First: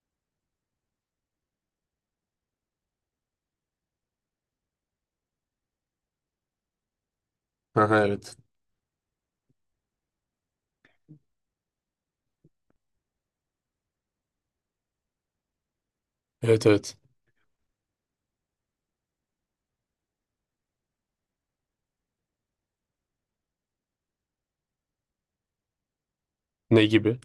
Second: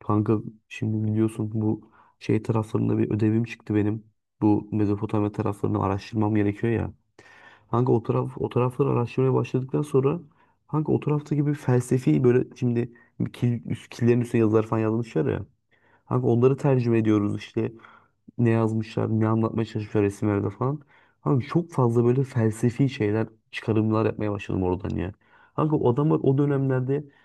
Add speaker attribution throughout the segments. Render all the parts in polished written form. Speaker 1: Kanka şimdi biliyorsun bu şey taraflarında bir ödevim çıktı benim. Bu Mezopotamya taraflarını araştırmam gerekiyor ya. Kanka o
Speaker 2: Aha,
Speaker 1: taraf
Speaker 2: evet.
Speaker 1: o tarafları araştırmaya başladıktan sonra kanka o taraftaki gibi felsefi böyle şimdi killerin üstüne yazılar falan yazmışlar ya. Kanka onları
Speaker 2: Evet, evet.
Speaker 1: tercüme ediyoruz işte ne yazmışlar, ne anlatmaya çalışmışlar resimlerde falan. Kanka çok fazla böyle felsefi şeyler, çıkarımlar yapmaya başladım oradan ya. Kanka o adamlar o
Speaker 2: Ne
Speaker 1: dönemlerde
Speaker 2: gibi?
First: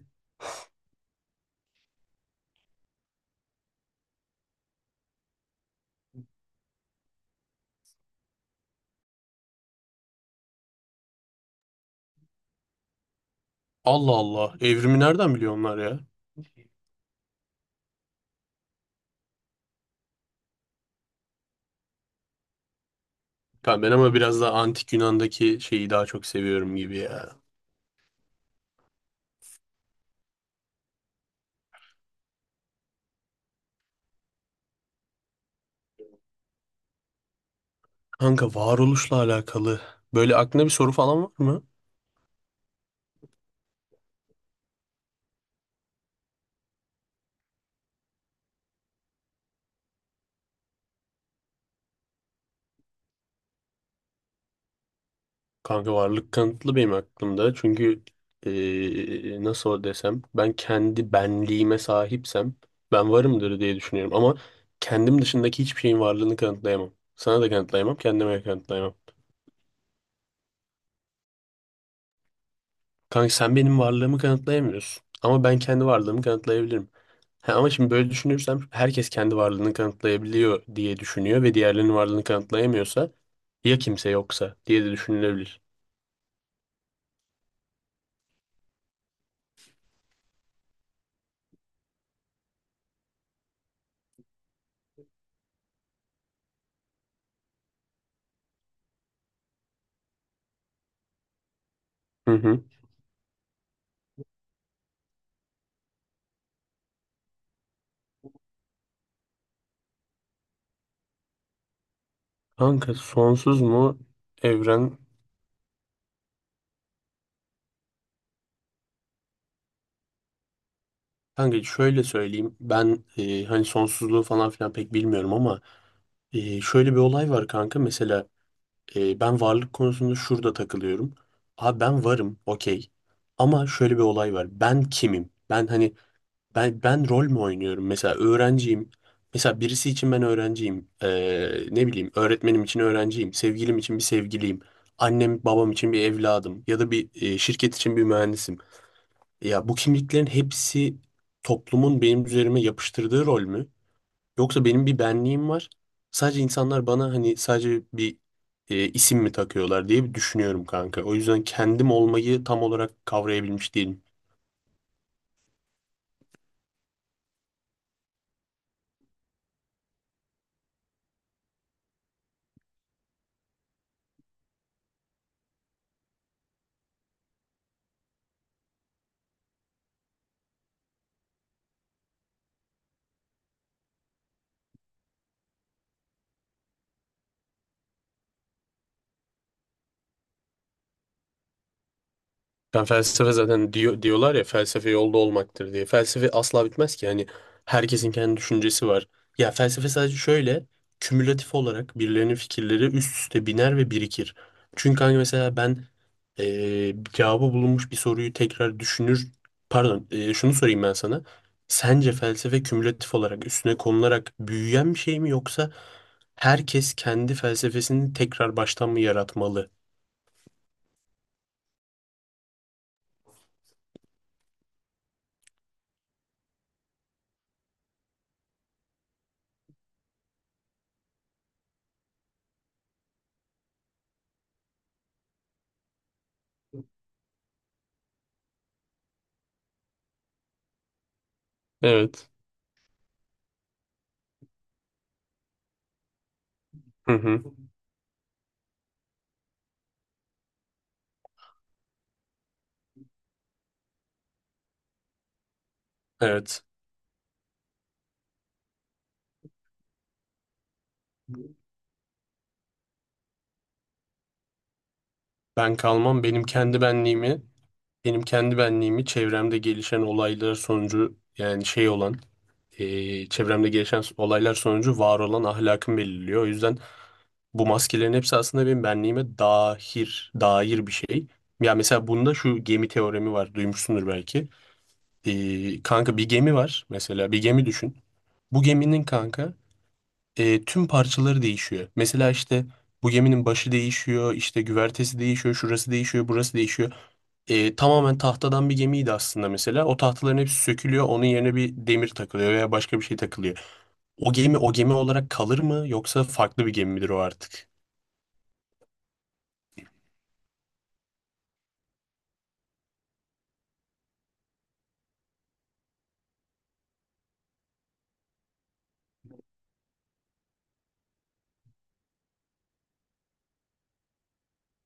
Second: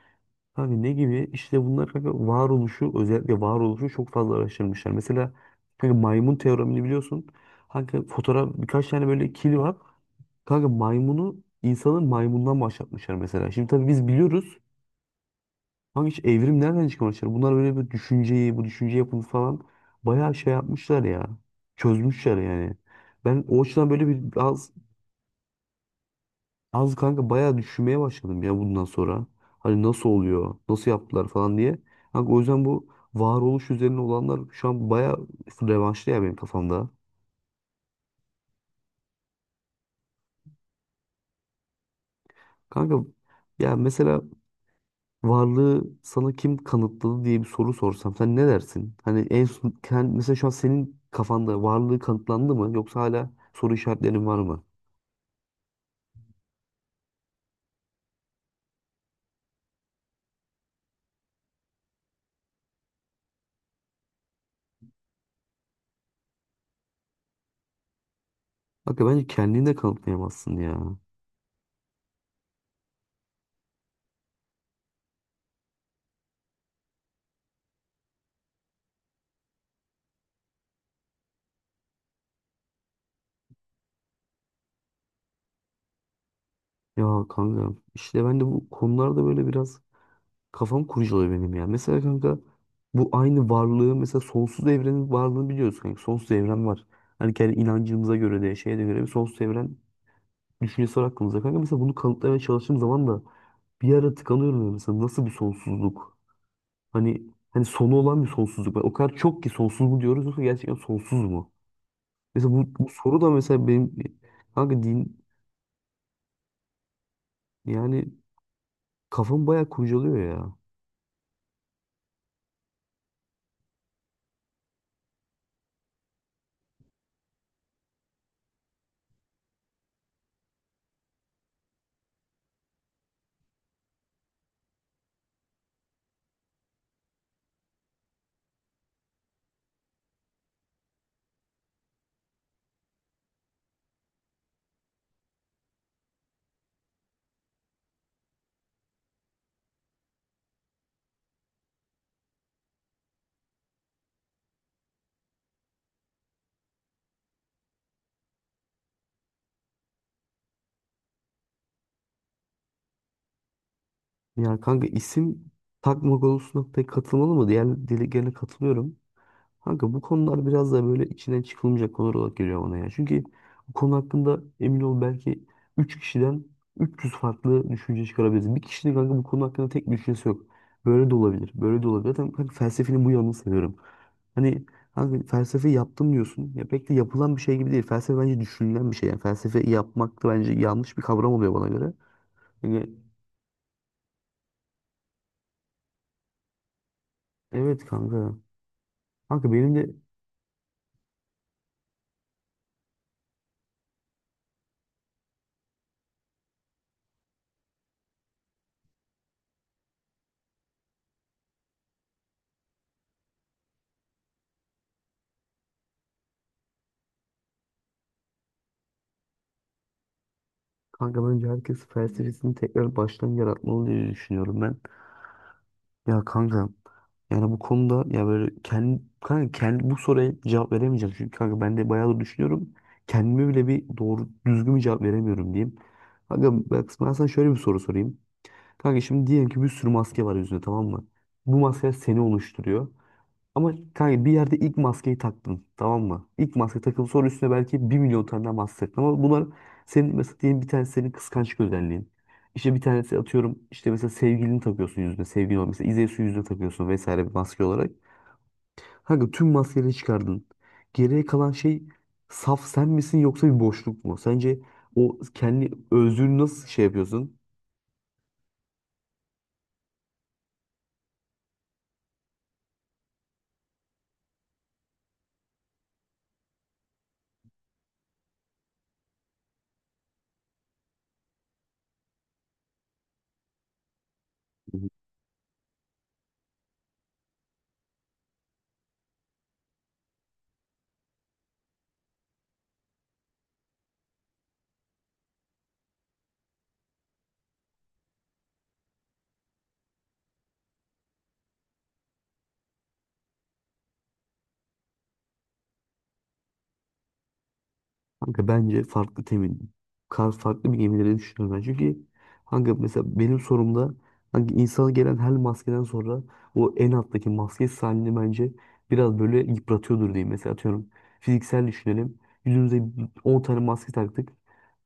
Speaker 1: hani ne gibi? İşte bunlar kanka varoluşu özellikle varoluşu çok fazla araştırmışlar. Mesela kanka maymun teoremini biliyorsun. Kanka fotoğraf birkaç tane böyle kili var. Kanka maymunu insanın maymundan başlatmışlar mesela. Şimdi tabii biz
Speaker 2: Allah Allah.
Speaker 1: biliyoruz.
Speaker 2: Evrimi nereden biliyor onlar ya?
Speaker 1: Kanka hiç evrim nereden çıkmışlar? Bunlar böyle bir düşünceyi, bu düşünce yapını falan bayağı şey yapmışlar ya. Çözmüşler yani. Ben o
Speaker 2: Kanka
Speaker 1: açıdan
Speaker 2: ben
Speaker 1: böyle
Speaker 2: ama
Speaker 1: bir
Speaker 2: biraz daha
Speaker 1: biraz
Speaker 2: antik Yunan'daki şeyi daha çok seviyorum
Speaker 1: az
Speaker 2: gibi
Speaker 1: kanka
Speaker 2: ya.
Speaker 1: bayağı düşünmeye başladım ya bundan sonra. Hani nasıl oluyor, nasıl yaptılar falan diye. Kanka o yüzden bu varoluş üzerine olanlar şu an bayağı revanşlı ya benim kafamda.
Speaker 2: Kanka varoluşla alakalı. Böyle aklında bir soru falan var mı?
Speaker 1: Kanka ya mesela varlığı sana kim kanıtladı diye bir soru sorsam sen ne dersin? Hani en son, kend- mesela şu an senin kafanda varlığı kanıtlandı mı yoksa hala soru işaretlerin var mı?
Speaker 2: Kanka varlık kanıtlı benim aklımda. Çünkü nasıl desem ben kendi benliğime sahipsem ben varımdır diye düşünüyorum. Ama kendim dışındaki hiçbir şeyin varlığını kanıtlayamam. Sana da kanıtlayamam, kendime de kanıtlayamam.
Speaker 1: Kanka bence kendini de kanıtlayamazsın ya.
Speaker 2: Kanka sen benim varlığımı kanıtlayamıyorsun. Ama ben kendi varlığımı kanıtlayabilirim. Ha, ama şimdi böyle düşünürsem herkes kendi varlığını kanıtlayabiliyor diye düşünüyor ve diğerlerinin varlığını kanıtlayamıyorsa ya kimse yoksa diye de düşünülebilir.
Speaker 1: Ya kanka işte ben de bu konularda böyle biraz kafam kurcalıyor benim ya. Mesela kanka bu aynı varlığı mesela sonsuz evrenin varlığını biliyoruz kanka. Sonsuz evren var. Hani kendi inancımıza göre de şeye de göre bir sonsuz evren düşüncesi var aklımızda kanka. Mesela bunu
Speaker 2: Hı
Speaker 1: kanıtlamaya
Speaker 2: hı.
Speaker 1: çalıştığım zaman da bir ara tıkanıyorum ya. Mesela nasıl bir sonsuzluk? Hani hani sonu olan bir sonsuzluk var. O kadar çok ki sonsuz mu diyoruz yoksa gerçekten sonsuz mu? Mesela bu
Speaker 2: Kanka
Speaker 1: soru da
Speaker 2: sonsuz
Speaker 1: mesela
Speaker 2: mu
Speaker 1: benim kanka
Speaker 2: evren?
Speaker 1: din yani kafam bayağı kurcalıyor ya.
Speaker 2: Kanka şöyle söyleyeyim. Ben hani sonsuzluğu falan filan pek bilmiyorum ama şöyle bir olay var kanka. Mesela ben varlık konusunda şurada takılıyorum. Abi ben varım, okey. Ama şöyle bir olay var. Ben kimim? Ben hani ben rol mü oynuyorum? Mesela öğrenciyim. Mesela birisi için ben öğrenciyim. Ne bileyim, öğretmenim için öğrenciyim. Sevgilim için bir sevgiliyim. Annem babam için bir evladım. Ya da bir şirket için bir mühendisim. Ya bu kimliklerin hepsi toplumun benim üzerime yapıştırdığı rol mü? Yoksa benim bir benliğim var. Sadece insanlar bana hani sadece bir isim mi takıyorlar diye bir düşünüyorum kanka. O yüzden kendim olmayı tam olarak kavrayabilmiş değilim.
Speaker 1: Ya kanka isim takma konusuna pek katılmalı mı? Diğer dileklerine katılıyorum. Kanka bu konular biraz da böyle içinden çıkılmayacak konular olarak geliyor bana ya. Çünkü bu konu hakkında emin ol belki 3 kişiden 300 farklı düşünce çıkarabiliriz. Bir kişinin kanka bu konu hakkında tek bir düşüncesi yok. Böyle de olabilir, böyle de olabilir. Zaten kanka felsefenin bu yanını seviyorum. Hani kanka felsefe yaptım diyorsun. Ya pek de yapılan bir şey gibi değil. Felsefe bence düşünülen bir şey. Yani felsefe yapmak da bence yanlış bir kavram oluyor bana göre.
Speaker 2: Ben
Speaker 1: Yani
Speaker 2: felsefe zaten diyorlar ya, felsefe yolda olmaktır diye. Felsefe asla bitmez ki. Yani
Speaker 1: evet
Speaker 2: herkesin
Speaker 1: kanka.
Speaker 2: kendi düşüncesi var. Ya
Speaker 1: Kanka benim de
Speaker 2: felsefe sadece şöyle kümülatif olarak birilerinin fikirleri üst üste biner ve birikir. Çünkü hani mesela ben cevabı bulunmuş bir soruyu tekrar düşünür. Pardon, şunu sorayım ben sana. Sence felsefe kümülatif olarak üstüne konularak büyüyen bir şey mi, yoksa herkes kendi felsefesini tekrar baştan mı yaratmalı?
Speaker 1: kanka bence herkes felsefesini tekrar baştan yaratmalı diye düşünüyorum ben. Ya kanka yani bu konuda ya böyle kendi bu soruya cevap veremeyeceğim. Çünkü kanka ben de bayağı da düşünüyorum. Kendime bile bir doğru düzgün bir cevap veremiyorum diyeyim. Kanka bak ben sana şöyle bir soru sorayım. Kanka şimdi diyelim ki bir sürü maske var yüzünde, tamam mı? Bu maskeler seni
Speaker 2: Evet.
Speaker 1: oluşturuyor. Ama kanka bir yerde ilk maskeyi taktın, tamam mı? İlk maske takıp
Speaker 2: Hı
Speaker 1: sonra
Speaker 2: hı.
Speaker 1: üstüne belki 1.000.000 tane daha maske taktın. Ama bunlar senin mesela diyelim bir tanesi senin kıskançlık özelliğin. İşte bir tanesi atıyorum işte mesela sevgilini takıyorsun yüzüne. Sevgilin olmuş. Mesela İzeysu yüzüne
Speaker 2: Evet.
Speaker 1: takıyorsun vesaire bir maske olarak. Kanka tüm maskeleri çıkardın. Geriye kalan şey saf sen misin yoksa bir boşluk mu? Sence o kendi
Speaker 2: Ben kalmam
Speaker 1: özlüğünü
Speaker 2: benim
Speaker 1: nasıl
Speaker 2: kendi
Speaker 1: şey yapıyorsun?
Speaker 2: benliğimi, benim kendi benliğimi çevremde gelişen olaylar sonucu yani şey olan, çevremde gelişen olaylar sonucu var olan ahlakım belirliyor. O yüzden bu maskelerin hepsi aslında benim benliğime dair bir şey. Ya mesela bunda şu gemi teoremi var, duymuşsundur belki. Kanka bir gemi var mesela, bir gemi düşün. Bu geminin kanka tüm parçaları değişiyor. Mesela işte bu geminin başı değişiyor, işte güvertesi değişiyor, şurası değişiyor, burası değişiyor. E, tamamen tahtadan bir gemiydi aslında mesela. O tahtaların hepsi sökülüyor, onun yerine bir demir takılıyor veya başka bir şey takılıyor. O gemi o gemi olarak kalır mı, yoksa farklı bir gemi midir o artık?
Speaker 1: Kanka bence farklı temin. Kar farklı bir gemileri düşünüyorum ben. Çünkü kanka mesela benim sorumda hangi insana gelen her maskeden sonra o en alttaki maske halini bence biraz böyle yıpratıyordur diyeyim. Mesela atıyorum fiziksel düşünelim. Yüzümüze 10 tane maske taktık.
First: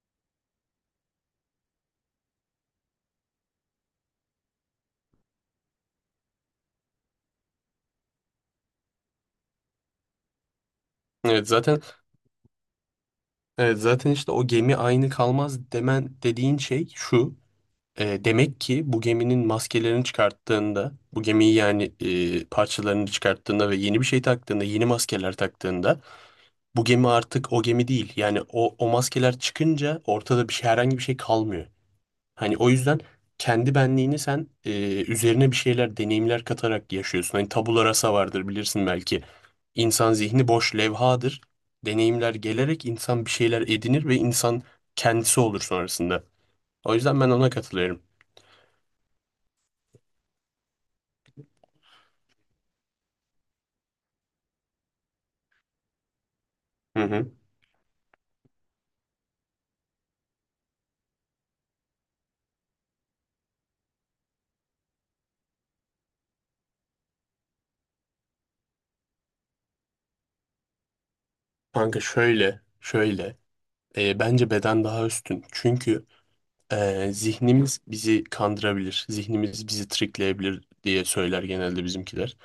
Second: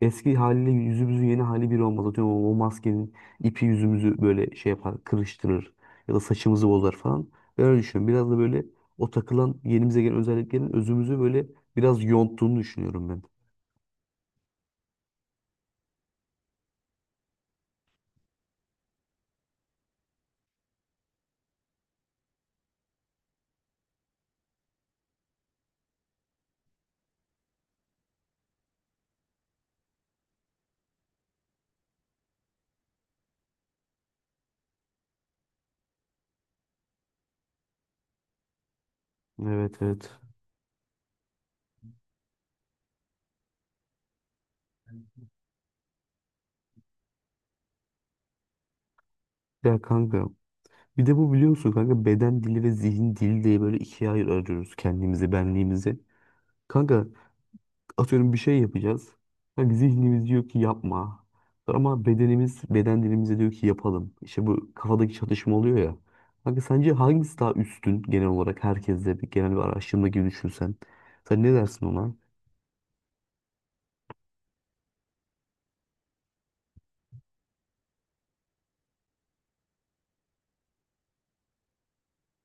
Speaker 1: Eski haliyle yüzümüzün yeni hali bir olmaz. Atıyorum o maskenin ipi yüzümüzü böyle şey yapar, kırıştırır ya da saçımızı bozar falan. Ben öyle düşünüyorum. Biraz da böyle o takılan yenimize gelen özelliklerin özümüzü böyle
Speaker 2: Evet zaten
Speaker 1: biraz yonttuğunu düşünüyorum ben.
Speaker 2: Evet, zaten işte o gemi aynı kalmaz demen, dediğin şey şu. E, demek ki bu geminin maskelerini çıkarttığında, bu gemiyi yani parçalarını çıkarttığında ve yeni bir şey taktığında, yeni maskeler taktığında bu gemi artık o gemi değil. Yani o maskeler çıkınca ortada bir şey, herhangi bir şey kalmıyor. Hani o yüzden kendi benliğini sen üzerine bir şeyler, deneyimler katarak yaşıyorsun. Hani tabula rasa vardır, bilirsin belki.
Speaker 1: Evet,
Speaker 2: İnsan
Speaker 1: evet.
Speaker 2: zihni boş levhadır. Deneyimler gelerek insan bir şeyler edinir ve insan kendisi olur sonrasında. O yüzden ben ona katılıyorum.
Speaker 1: Ya kanka bir de bu biliyor musun kanka beden dili ve zihin dili diye böyle ikiye ayırıyoruz kendimizi, benliğimizi.
Speaker 2: Hı
Speaker 1: Kanka
Speaker 2: hı.
Speaker 1: atıyorum bir şey yapacağız. Kanka zihnimiz diyor ki yapma. Ama bedenimiz, beden dilimize diyor ki yapalım. İşte bu kafadaki çatışma oluyor ya. Kanka sence hangisi daha üstün genel olarak herkeste bir genel bir araştırma gibi düşünsen. Sen ne dersin ona?
Speaker 2: Şöyle. E, bence beden daha üstün. Çünkü zihnimiz bizi kandırabilir, zihnimiz bizi trikleyebilir diye söyler genelde bizimkiler.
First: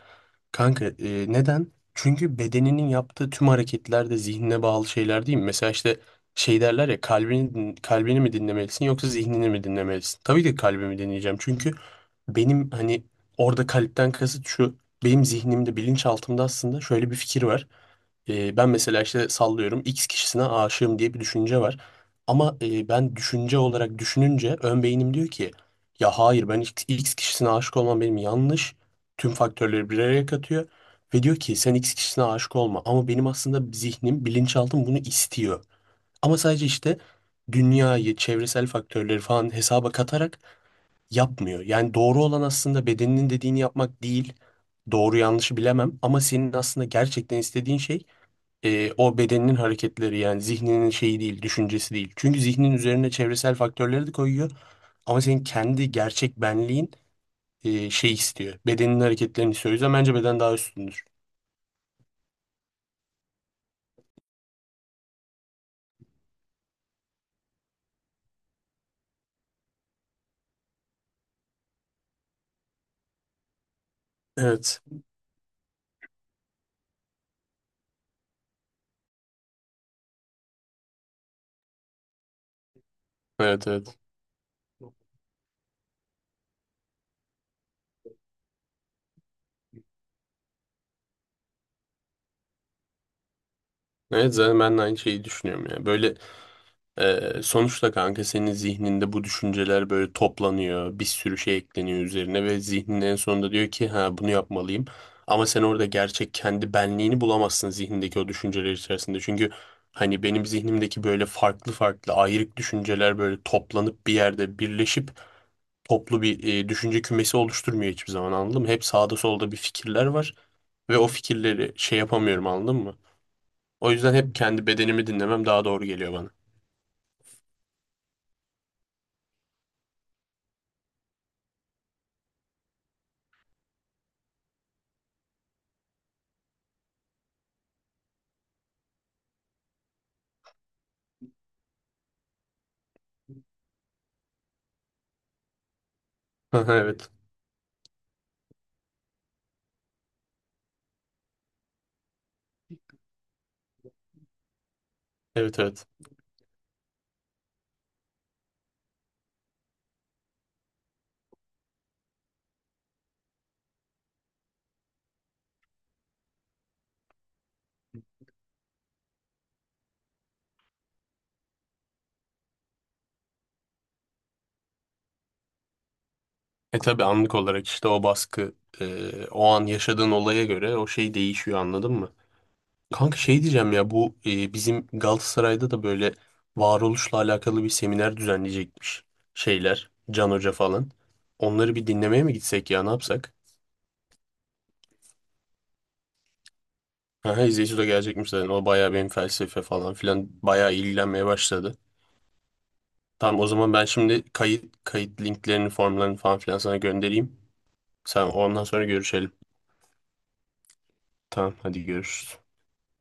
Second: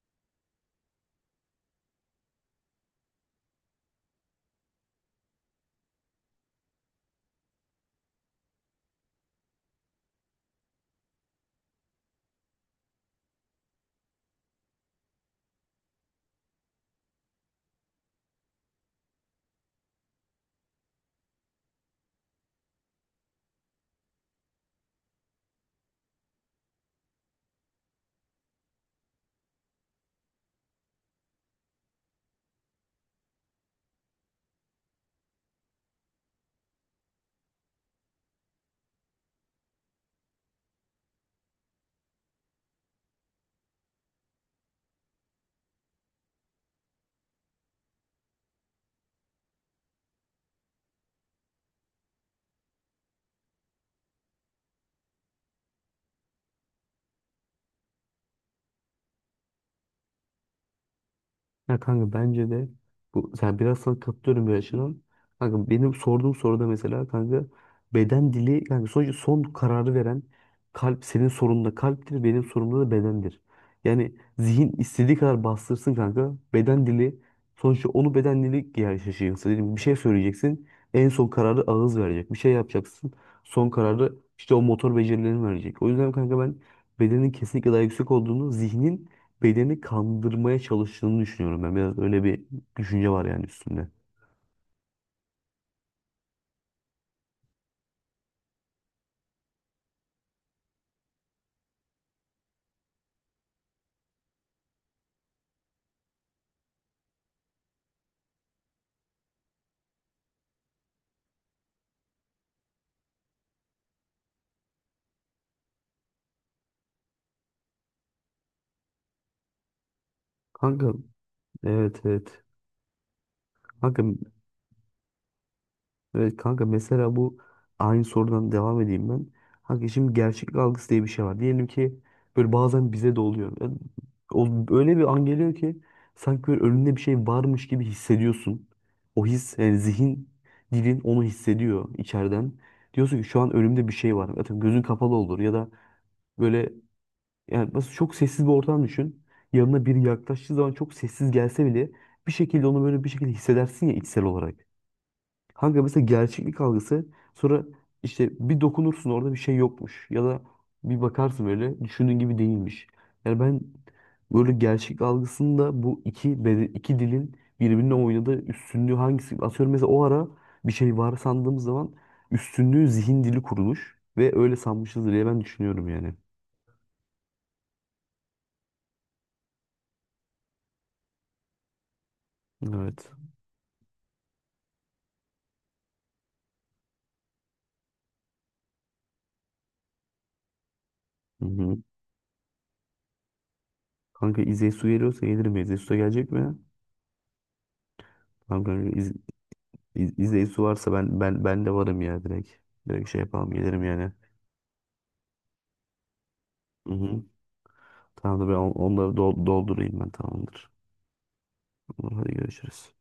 Speaker 2: Kanka neden? Çünkü bedeninin yaptığı tüm hareketler de zihnine bağlı şeyler değil mi? Mesela işte şey derler ya, kalbini mi dinlemelisin, yoksa zihnini mi dinlemelisin? Tabii ki kalbimi dinleyeceğim, çünkü benim hani orada kalpten kasıt şu, benim zihnimde bilinçaltımda aslında şöyle bir fikir var. Ben mesela işte sallıyorum, X kişisine aşığım diye bir düşünce var. Ama ben düşünce olarak düşününce ön beynim diyor ki ya hayır, ben X kişisine aşık olmam, benim yanlış. Tüm faktörleri bir araya katıyor ve diyor ki sen X kişisine aşık olma. Ama benim aslında zihnim, bilinçaltım bunu istiyor. Ama sadece işte dünyayı, çevresel faktörleri falan hesaba katarak yapmıyor. Yani doğru olan aslında bedeninin dediğini yapmak değil. Doğru yanlışı bilemem, ama senin aslında gerçekten istediğin şey o bedeninin hareketleri, yani zihninin şeyi değil, düşüncesi değil. Çünkü zihnin üzerine çevresel faktörleri de koyuyor. Ama senin kendi gerçek benliğin şey istiyor. Bedenin hareketlerini istiyor. O yüzden bence beden daha üstündür.
Speaker 1: Ya kanka bence de bu sen biraz sana katılıyorum bir açıdan. Kanka benim sorduğum soruda mesela kanka beden dili yani sonuçta son kararı veren kalp senin sorununda kalptir, benim sorumda da bedendir. Yani zihin
Speaker 2: Evet.
Speaker 1: istediği kadar bastırsın kanka beden dili sonuçta onu beden dili gerçekleşiyor. Mesela diyelim bir şey söyleyeceksin en son kararı ağız verecek. Bir şey yapacaksın
Speaker 2: Evet,
Speaker 1: son
Speaker 2: evet.
Speaker 1: kararı işte o motor becerilerini verecek. O yüzden kanka ben bedenin kesinlikle daha yüksek olduğunu zihnin bedeni kandırmaya çalıştığını düşünüyorum ben. Biraz öyle bir düşünce var yani üstünde.
Speaker 2: Evet, zaten ben de aynı şeyi düşünüyorum ya. Böyle sonuçta kanka senin zihninde bu düşünceler böyle toplanıyor. Bir sürü şey ekleniyor üzerine ve zihnin en sonunda diyor ki ha, bunu yapmalıyım. Ama sen orada gerçek kendi benliğini bulamazsın zihnindeki o düşünceler içerisinde. Çünkü hani benim zihnimdeki böyle farklı farklı ayrık düşünceler böyle toplanıp bir yerde birleşip toplu bir düşünce kümesi oluşturmuyor hiçbir zaman, anladın mı? Hep sağda solda bir fikirler var
Speaker 1: Kanka
Speaker 2: ve o fikirleri şey
Speaker 1: evet, evet.
Speaker 2: yapamıyorum, anladın mı? O
Speaker 1: Kanka
Speaker 2: yüzden hep kendi bedenimi dinlemem daha doğru geliyor bana.
Speaker 1: evet kanka mesela bu aynı sorudan devam edeyim ben. Kanka şimdi gerçeklik algısı diye bir şey var. Diyelim ki böyle bazen bize de oluyor. Yani o, öyle bir an geliyor ki sanki böyle önünde bir şey varmış gibi hissediyorsun. O his yani zihin dilin onu hissediyor içeriden. Diyorsun ki şu an önümde bir şey var. Zaten gözün kapalı olur ya da böyle
Speaker 2: Evet.
Speaker 1: yani nasıl çok sessiz bir ortam düşün. Yanına biri yaklaştığı zaman çok sessiz gelse bile bir şekilde onu böyle bir şekilde hissedersin ya içsel olarak.
Speaker 2: Evet,
Speaker 1: Kanka
Speaker 2: evet.
Speaker 1: mesela gerçeklik algısı sonra işte bir dokunursun orada bir şey yokmuş ya da bir bakarsın böyle düşündüğün gibi değilmiş. Yani ben böyle gerçeklik algısında bu iki dilin birbirine oynadığı üstünlüğü hangisi? Atıyorum mesela o ara bir şey var sandığımız zaman üstünlüğü zihin dili kurulmuş ve öyle sanmışız diye ben düşünüyorum yani.
Speaker 2: E, tabii anlık olarak işte o baskı, o an yaşadığın olaya göre o şey değişiyor, anladın mı?
Speaker 1: Evet.
Speaker 2: Kanka şey diyeceğim ya, bu bizim Galatasaray'da da böyle varoluşla alakalı bir seminer düzenleyecekmiş şeyler, Can Hoca falan.
Speaker 1: Hı
Speaker 2: Onları
Speaker 1: hı.
Speaker 2: bir dinlemeye mi gitsek ya, ne yapsak?
Speaker 1: Kanka İzeysu geliyorsa gelir mi? İzeysu da gelecek mi?
Speaker 2: Aha, İzeysu de gelecekmiş zaten,
Speaker 1: Tamam
Speaker 2: o bayağı
Speaker 1: kanka
Speaker 2: benim
Speaker 1: İz,
Speaker 2: felsefe falan
Speaker 1: İz,
Speaker 2: filan
Speaker 1: İzeysu
Speaker 2: bayağı
Speaker 1: varsa ben
Speaker 2: ilgilenmeye
Speaker 1: ben ben de
Speaker 2: başladı.
Speaker 1: varım ya direkt. Direkt şey
Speaker 2: Tamam, o
Speaker 1: yapalım
Speaker 2: zaman
Speaker 1: gelirim
Speaker 2: ben
Speaker 1: yani.
Speaker 2: şimdi kayıt linklerini, formlarını falan filan sana
Speaker 1: Hı hı.
Speaker 2: göndereyim. Sen
Speaker 1: Tamamdır ben
Speaker 2: ondan sonra
Speaker 1: onları
Speaker 2: görüşelim.
Speaker 1: doldurayım ben tamamdır.
Speaker 2: Tamam, hadi
Speaker 1: Tamam, hadi
Speaker 2: görüşürüz.
Speaker 1: görüşürüz.